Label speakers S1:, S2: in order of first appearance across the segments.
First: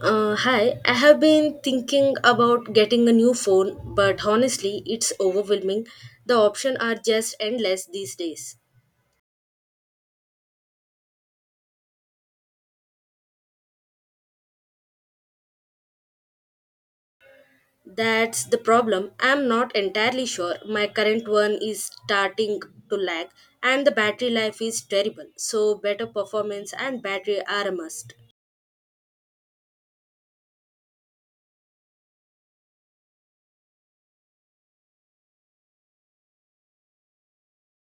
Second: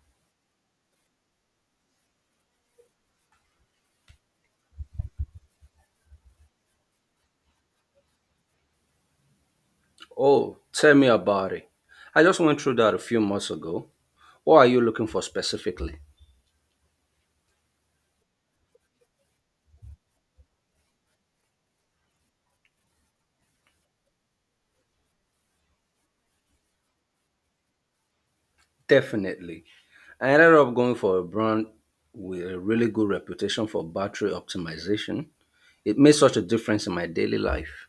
S1: Hi, I have been thinking about getting a new phone, but honestly, it's overwhelming. The options are just endless these days.
S2: Oh, tell me about it. I just went through that a few months ago. What are you looking for specifically?
S1: That's the problem. I'm not entirely sure. My current one is starting to lag, and the battery life is terrible, so better performance and battery are a must.
S2: Definitely. I ended up going for a brand with a really good reputation for battery optimization. It made such a difference in my daily life.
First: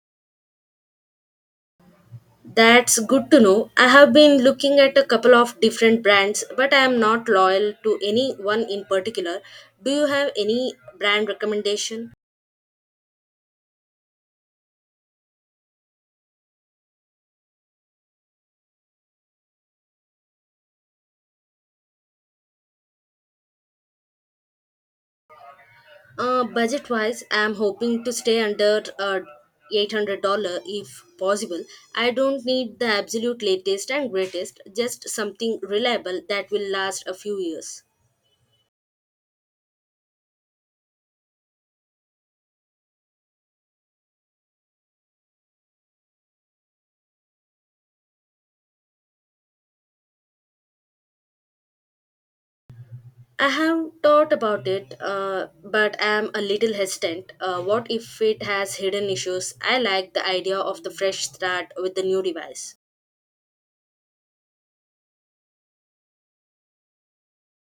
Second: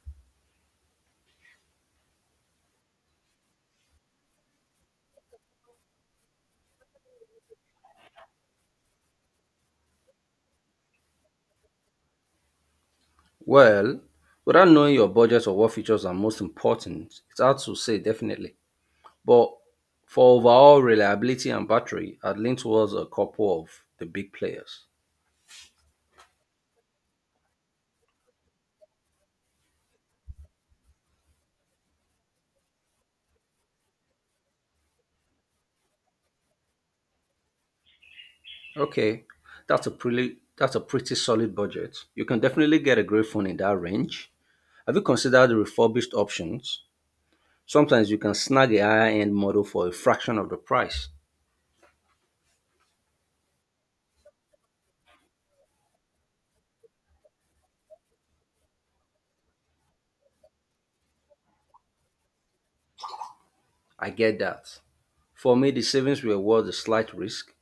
S1: That's good to know. I have been looking at a couple of different brands, but I am not loyal to any one in particular. Do you have any brand recommendation?
S2: Well, without knowing your budget or what features are most important, it's hard to say definitely. But for overall reliability and battery, I'd lean towards a couple of the big players.
S1: Budget wise, I'm hoping to stay under $800 if possible. I don't need the absolute latest and greatest, just something reliable that will last a few years.
S2: Okay, that's a pretty solid budget. You can definitely get a great phone in that range. Have you considered the refurbished options? Sometimes you can snag a higher end model for a fraction of the price.
S1: I have thought about it, but I'm a little hesitant. What if it has hidden issues? I like the idea of the fresh start with the new device.
S2: I get that. For me, the savings were worth the slight risk.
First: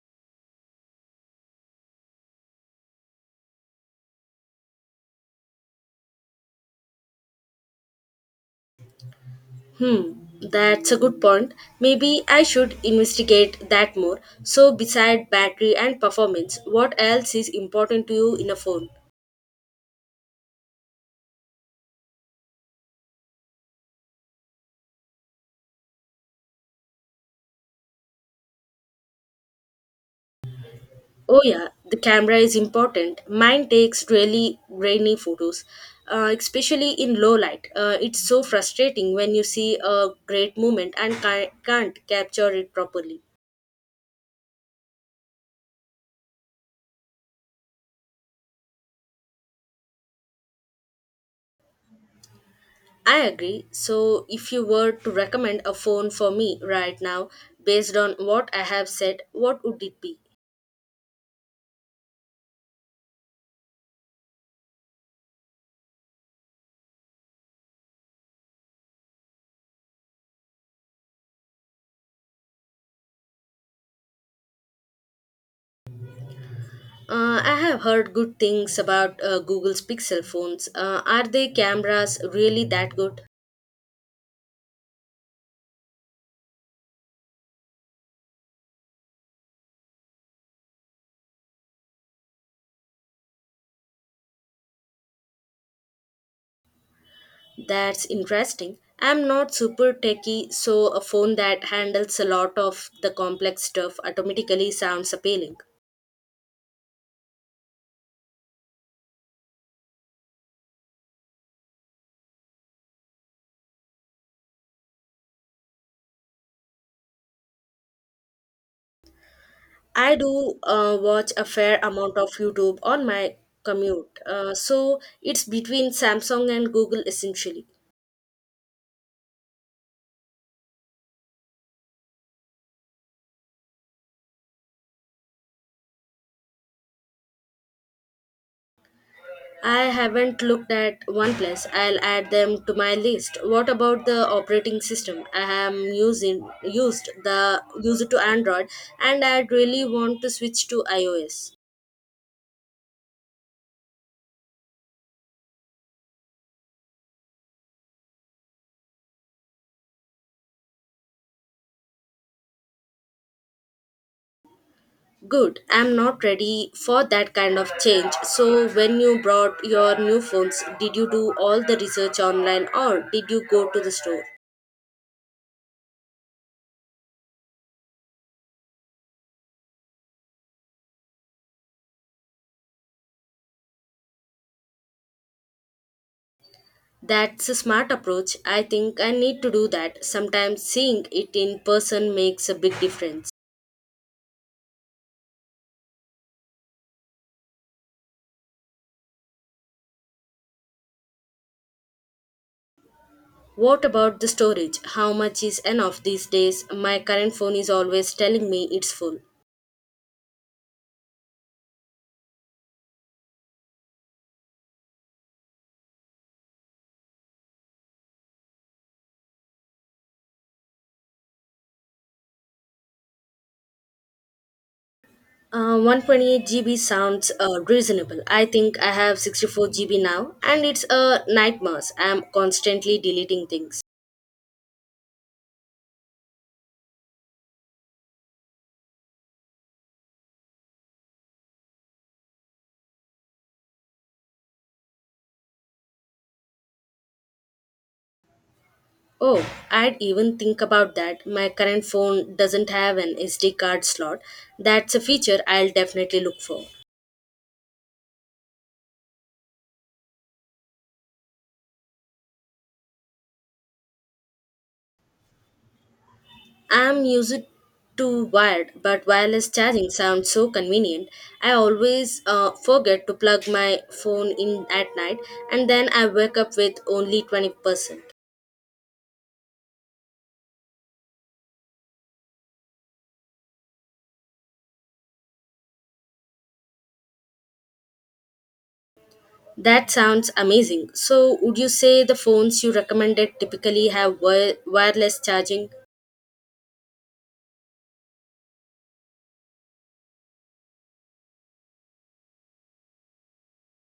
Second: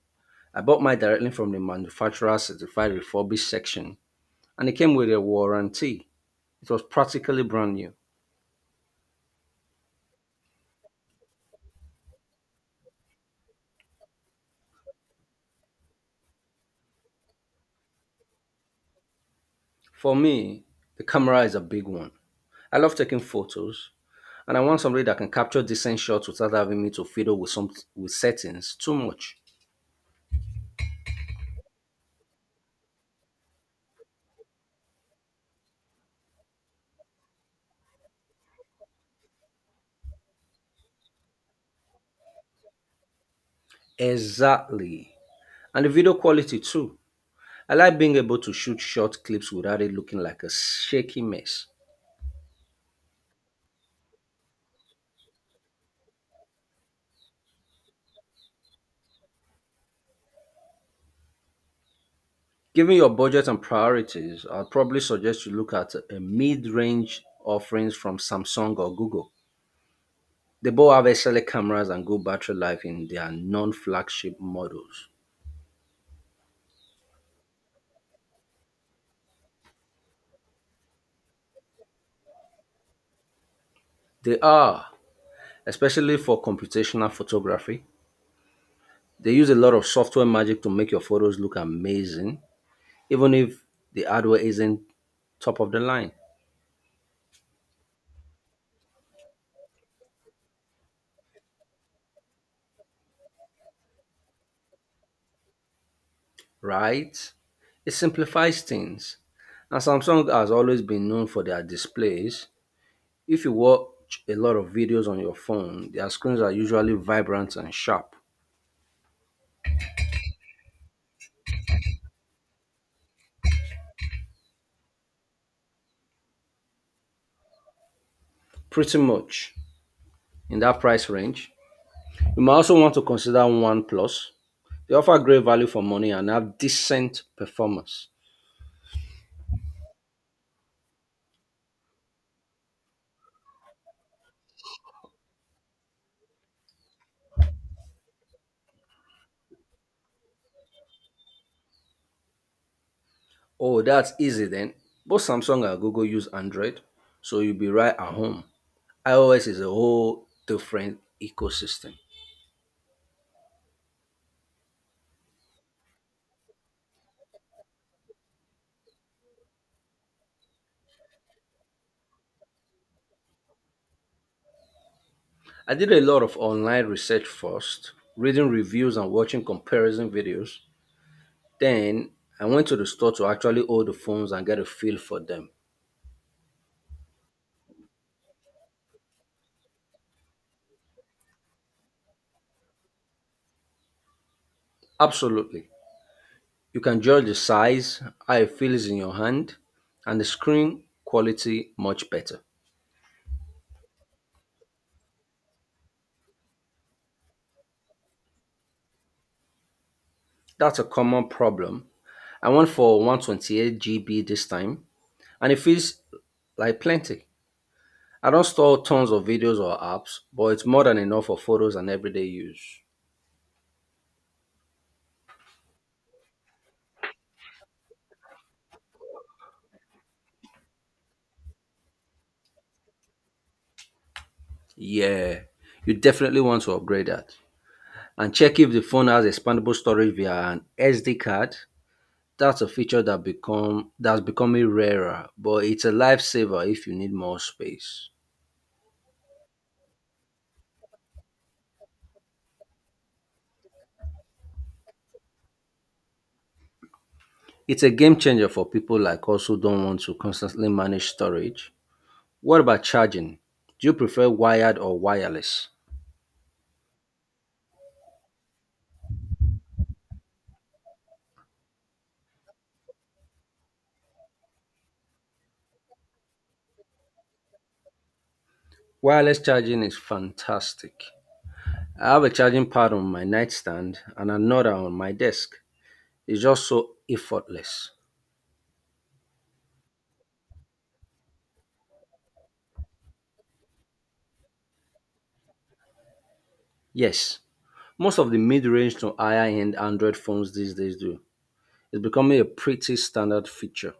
S2: I bought mine directly from the manufacturer certified refurbished section, and it came with a warranty. It was practically brand new.
S1: Hmm, that's a good point. Maybe I should investigate that more. So, beside battery and performance, what else is important to you in a phone?
S2: For me, the camera is a big one. I love taking photos, and I want somebody that can capture decent shots without having me to fiddle with settings too much.
S1: Oh, yeah, the camera is important. Mine takes really grainy photos, especially in low light. It's so frustrating when you see a great moment and can't capture it properly.
S2: Exactly. And the video quality too. I like being able to shoot short clips without it looking like a shaky mess.
S1: I agree. So, if you were to recommend a phone for me right now, based on what I have said, what would it be?
S2: Given your budget and priorities, I'd probably suggest you look at a mid-range offerings from Samsung or Google. They both have excellent cameras and good battery life in their non-flagship models.
S1: I have heard good things about Google's Pixel phones. Are their cameras really that good?
S2: They are, especially for computational photography. They use a lot of software magic to make your photos look amazing, even if the hardware isn't top of the line,
S1: That's interesting. I'm not super techy, so a phone that handles a lot of the complex stuff automatically sounds appealing.
S2: right? It simplifies things. And Samsung has always been known for their displays. If you watch a lot of videos on your phone, their screens are usually vibrant and sharp.
S1: I do watch a fair amount of YouTube on my commute, so it's between Samsung and Google essentially.
S2: Pretty much in that price range. You might also want to consider OnePlus. They offer great value for money and have decent performance.
S1: I haven't looked at OnePlus. I'll add them to my list. What about the operating system? I am using used the use to Android and I really want to switch to iOS.
S2: Oh, that's easy then. Both Samsung and Google use Android, so you'll be right at home. iOS is a whole different ecosystem.
S1: Good. I'm not ready for that kind of change. So when you brought your new phones, did you do all the research online or did you go to the store?
S2: I did a lot of online research first, reading reviews and watching comparison videos. Then I went to the store to actually hold the phones and get a feel for them.
S1: That's a smart approach. I think I need to do that. Sometimes seeing it in person makes a big difference.
S2: Absolutely. You can judge the size, how it feels in your hand, and the screen quality much better.
S1: What about the storage? How much is enough these days? My current phone is always telling me it's full.
S2: That's a common problem. I went for 128 GB this time, and it feels like plenty. I don't store tons of videos or apps, but it's more than enough for photos and everyday use.
S1: 128 GB sounds reasonable. I think I have 64 GB now, and it's a nightmare. I'm constantly deleting things.
S2: Yeah, you definitely want to upgrade that. And check if the phone has expandable storage via an SD card. That's a feature that's becoming rarer, but it's a lifesaver if you need more space.
S1: Oh, I'd even think about that. My current phone doesn't have an SD card slot. That's a feature I'll definitely look for.
S2: It's a game changer for people like us who don't want to constantly manage storage. What about charging? Do you prefer wired or wireless?
S1: I'm used to wired, but wireless charging sounds so convenient. I always forget to plug my phone in at night and then I wake up with only 20%.
S2: Wireless charging is fantastic. I have a charging pad on my nightstand and another on my desk. It's just so effortless.
S1: That sounds amazing. So, would you say the phones you recommended typically have wireless charging?
S2: Yes, most of the mid range to higher end Android phones these days do. It's becoming a pretty standard feature.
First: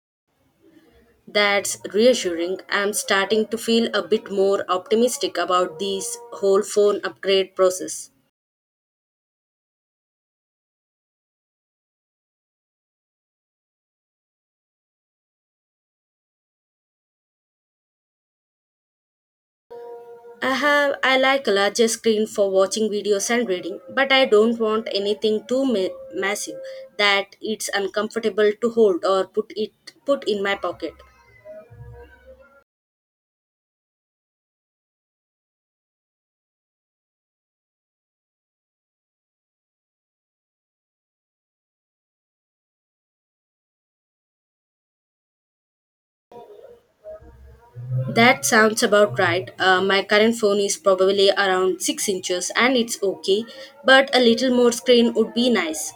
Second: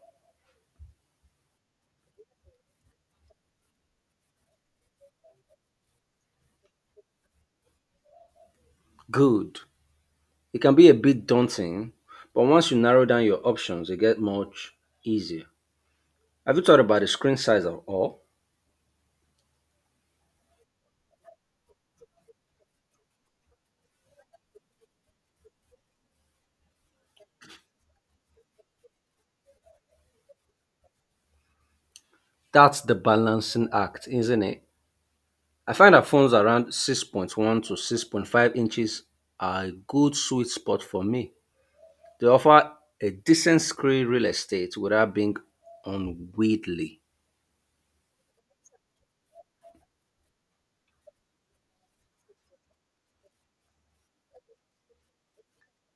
S1: That's reassuring. I'm starting to feel a bit more optimistic about this whole phone upgrade process.
S2: Good. It can be a bit daunting, but once you narrow down your options, it gets much easier. Have you thought about the screen size at all?
S1: I like a larger screen for watching videos and reading, but I don't want anything too massive that it's uncomfortable to hold or put in my pocket.
S2: That's the balancing act, isn't it? I find that phones around 6.1 to 6.5 inches are a good sweet spot for me. They offer a decent screen real estate without being unwieldy.
S1: That sounds about right. My current phone is probably around 6 inches and it's okay, but a little more screen would be nice.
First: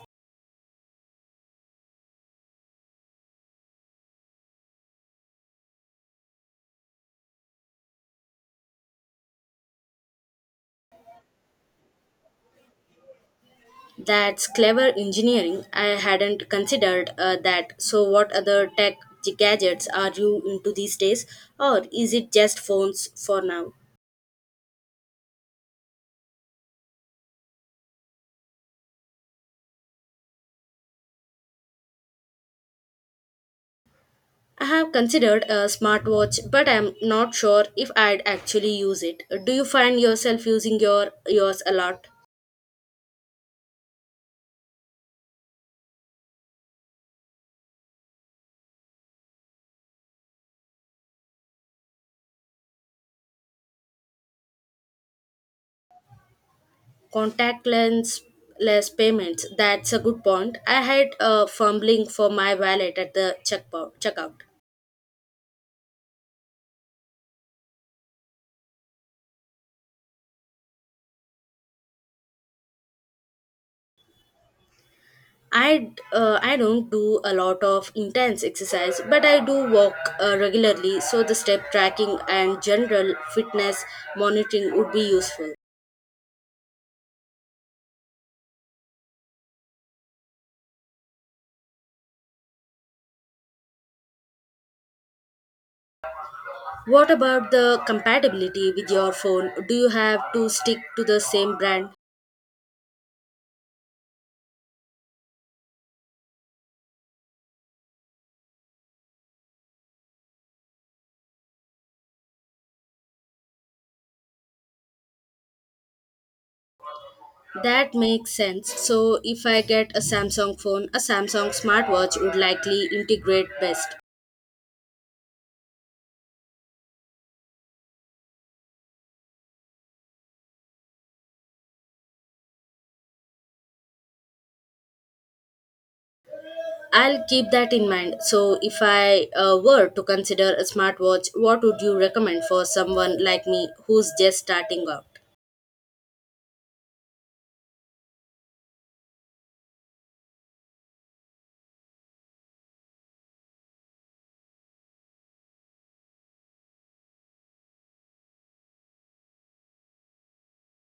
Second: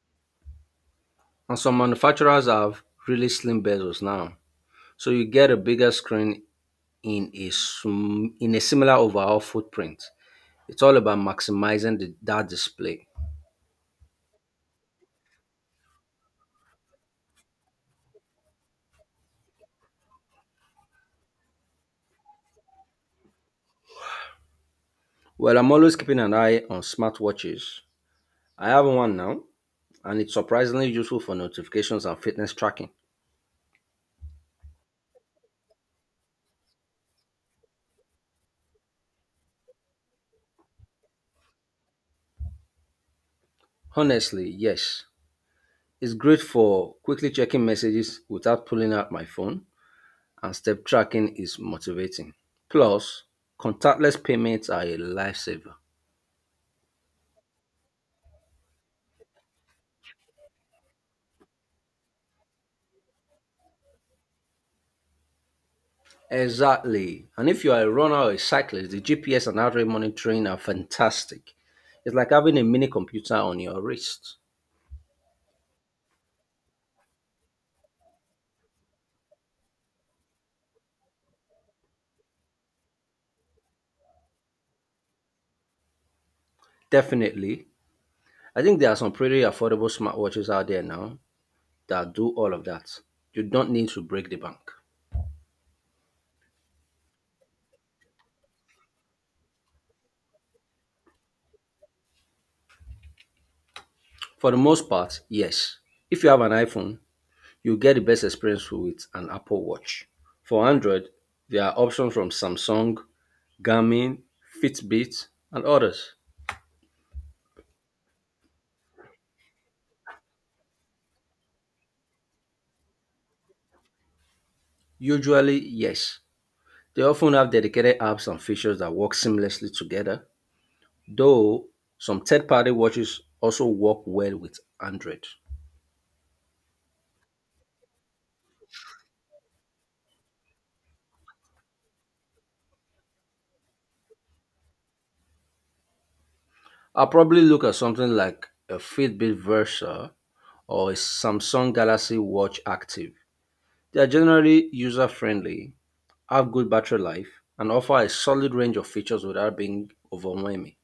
S2: And some manufacturers have really slim bezels now, so you get a bigger screen in a similar overall footprint. It's all about maximizing that display.
S1: That's clever engineering. I hadn't considered that. So, what other tech gadgets are you into these days, or is it just phones for now?
S2: Well, I'm always keeping an eye on smartwatches. I have one now, and it's surprisingly useful for notifications and fitness tracking.
S1: I have considered a smartwatch, but I am not sure if I'd actually use it. Do you find yourself using yours a lot?
S2: Honestly, yes. It's great for quickly checking messages without pulling out my phone, and step tracking is motivating. Plus, contactless payments are a lifesaver.
S1: Contact lens less payments. That's a good point. I had fumbling for my wallet at the checkpoint checkout.
S2: Exactly. And if you are a runner or a cyclist, the GPS and heart rate monitoring are fantastic. It's like having a mini computer on your wrist.
S1: I I don't do a lot of intense exercise, but I do walk regularly, so the step tracking and general fitness monitoring would be useful.
S2: Definitely. I think there are some pretty affordable smartwatches out there now that do all of that. You don't need to break the bank.
S1: What about the compatibility with your phone? Do you have to stick to the same brand?
S2: For the most part, yes. If you have an iPhone, you get the best experience with an Apple Watch. For Android, there are options from Samsung, Garmin, Fitbit, and others.
S1: That makes sense. So, if I get a Samsung phone, a Samsung smartwatch would likely integrate best.
S2: Usually, yes, they often have dedicated apps and features that work seamlessly together, though some third party watches also work well with Android.
S1: I'll keep that in mind. So, if I were to consider a smartwatch, what would you recommend for someone like me who's just starting out?
S2: I'll probably look at something like a Fitbit Versa or a Samsung Galaxy Watch Active. They are generally user friendly, have good battery life, and offer a solid range of features without being overwhelming.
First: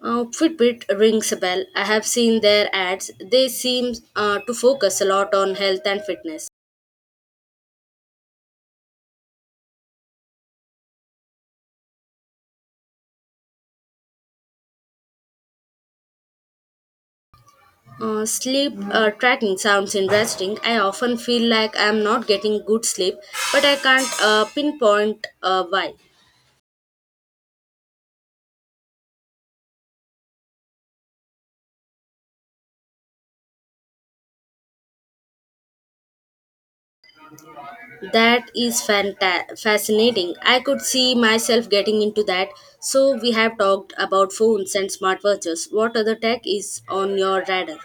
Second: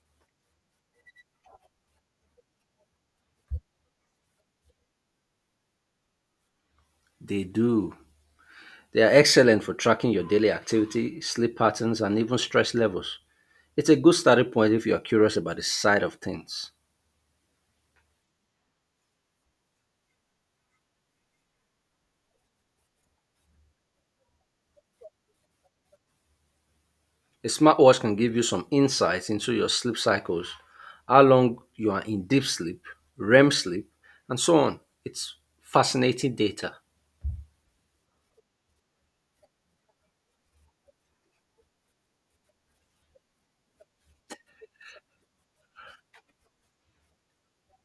S1: Fitbit rings a bell. I have seen their ads. They seem to focus a lot on health and fitness.
S2: They do. They are excellent for tracking your daily activity, sleep patterns, and even stress levels. It's a good starting point if you are curious about the side of things.
S1: Sleep tracking sounds interesting. I often feel like I'm not getting good sleep, but I can't pinpoint why.
S2: A smartwatch can give you some insights into your sleep cycles, how long you are in deep sleep, REM sleep, and so on. It's fascinating data.
S1: That is fascinating. I could see myself getting into that. So, we have talked about phones and smartwatches. What other tech is on your radar?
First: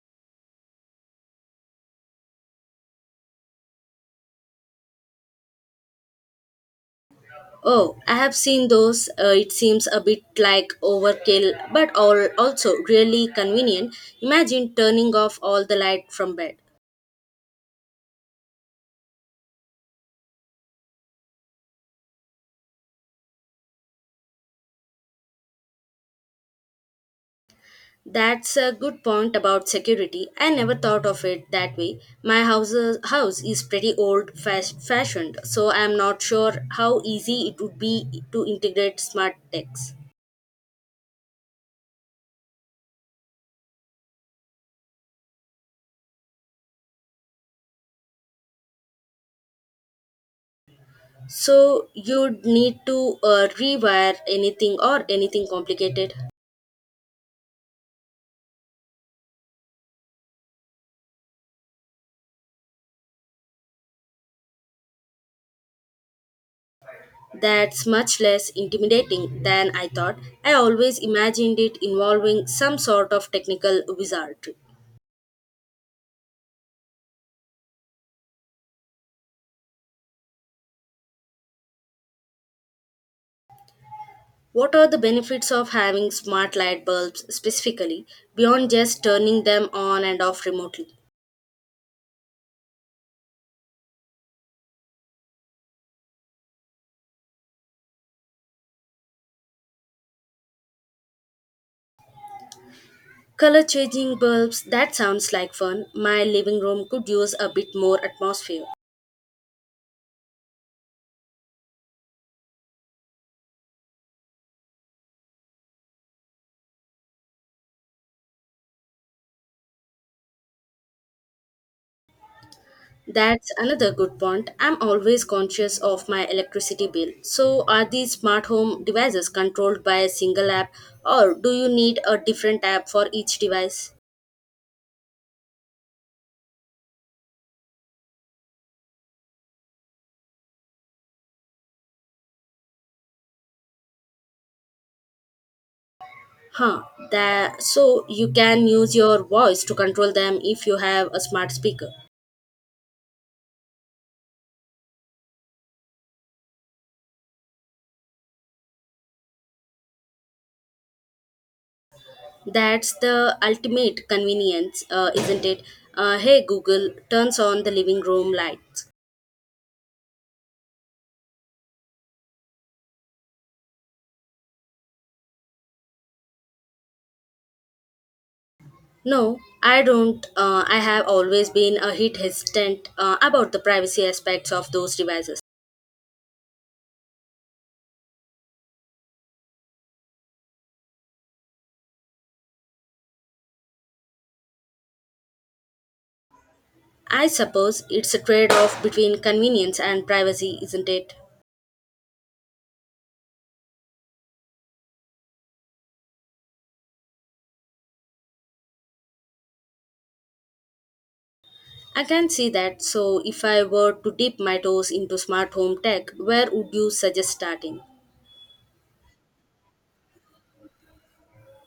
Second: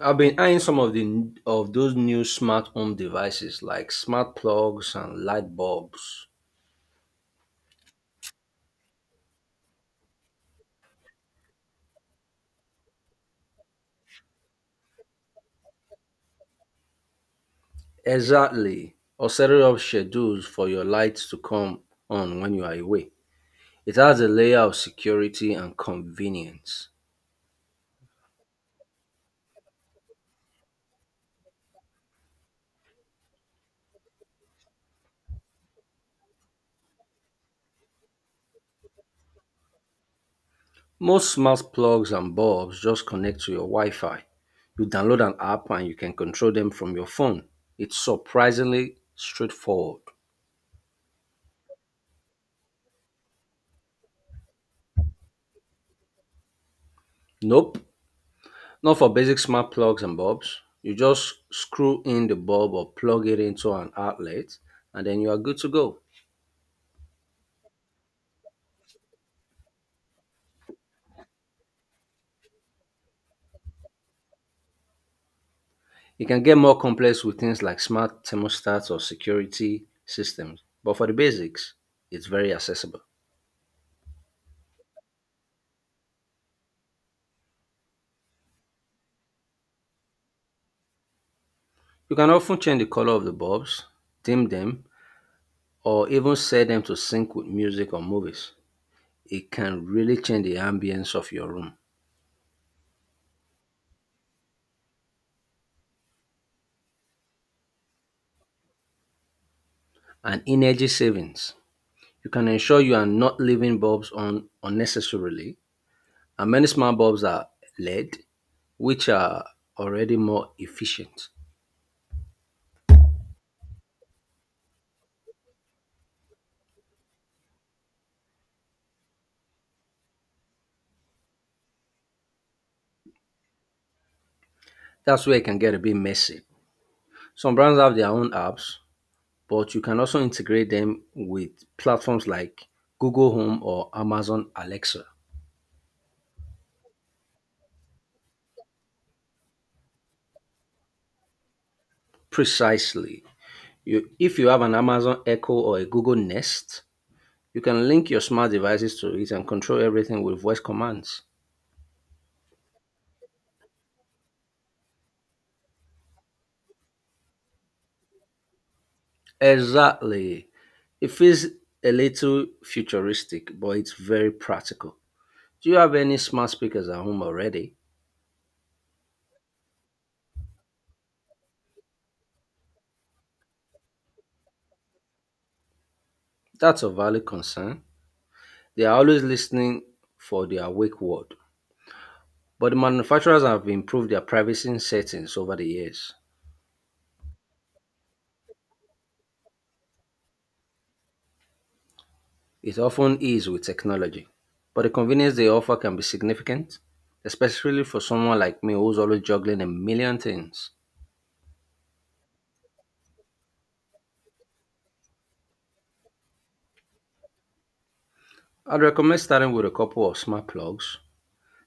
S2: I've been eyeing some of those new smart home devices like smart plugs and light bulbs.
S1: Oh, I have seen those. It seems a bit like overkill, but all also really convenient. Imagine turning off all the light from bed.
S2: Exactly. Or set up schedules for your lights to come on when you are away. It adds a layer of security and convenience.
S1: That's a good point about security. I never thought of it that way. House is pretty old fashioned, so I'm not sure how easy it would be to integrate smart techs.
S2: Most smart plugs and bulbs just connect to your Wi Fi. You download an app and you can control them from your phone. It's surprisingly straightforward.
S1: So you'd need to rewire anything or anything complicated.
S2: Nope, not for basic smart plugs and bulbs. You just screw in the bulb or plug it into an outlet and then you are good to go.
S1: That's much less intimidating than I thought. I always imagined it involving some sort of technical wizardry.
S2: It can get more complex with things like smart thermostats or security systems, but for the basics, it's very accessible.
S1: What are the benefits of having smart light bulbs specifically, beyond just turning them on and off remotely?
S2: You can often change the color of the bulbs, dim them, or even set them to sync with music or movies. It can really change the ambience of your room.
S1: Color changing bulbs, that sounds like fun. My living room could use a bit more atmosphere.
S2: And energy savings. You can ensure you are not leaving bulbs on unnecessarily. And many smart bulbs are LED, which are already more efficient.
S1: That's another good point. I'm always conscious of my electricity bill. So, are these smart home devices controlled by a single app, or do you need a different app for each device?
S2: That's where it can get a bit messy. Some brands have their own apps, but you can also integrate them with platforms like Google Home or Amazon Alexa.
S1: Huh, that so you can use your voice to control them if you have a smart speaker.
S2: Precisely. If you have an Amazon Echo or a Google Nest, you can link your smart devices to it and control everything with voice commands.
S1: That's the ultimate convenience, isn't it? Hey Google, turns on the living room lights.
S2: Exactly. It feels a little futuristic, but it's very practical. Do you have any smart speakers at home already?
S1: No, I don't. I have always been a hit hesitant about the privacy aspects of those devices.
S2: That's a valid concern. They are always listening for the awake world. But the manufacturers have improved their privacy settings over the years.
S1: I suppose it's a trade off between convenience and privacy, isn't it?
S2: It often is with technology. But the convenience they offer can be significant, especially for someone like me who's always juggling a million things.
S1: I can see that. So, if I were to dip my toes into smart home tech, where would you suggest starting?
S2: I'd recommend starting with a couple of smart plugs.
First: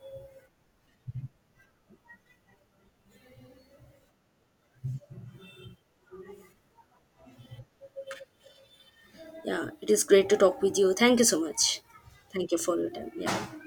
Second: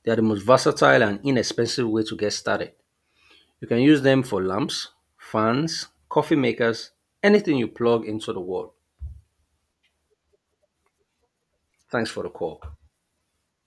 S2: They are the most versatile and inexpensive way to get started. You can use them for lamps, fans, coffee makers, anything you plug into the wall.
S1: Yeah, it is great to talk with you. Thank you so much.
S2: Thanks for the
S1: Thank you
S2: call.
S1: for your time. Yeah.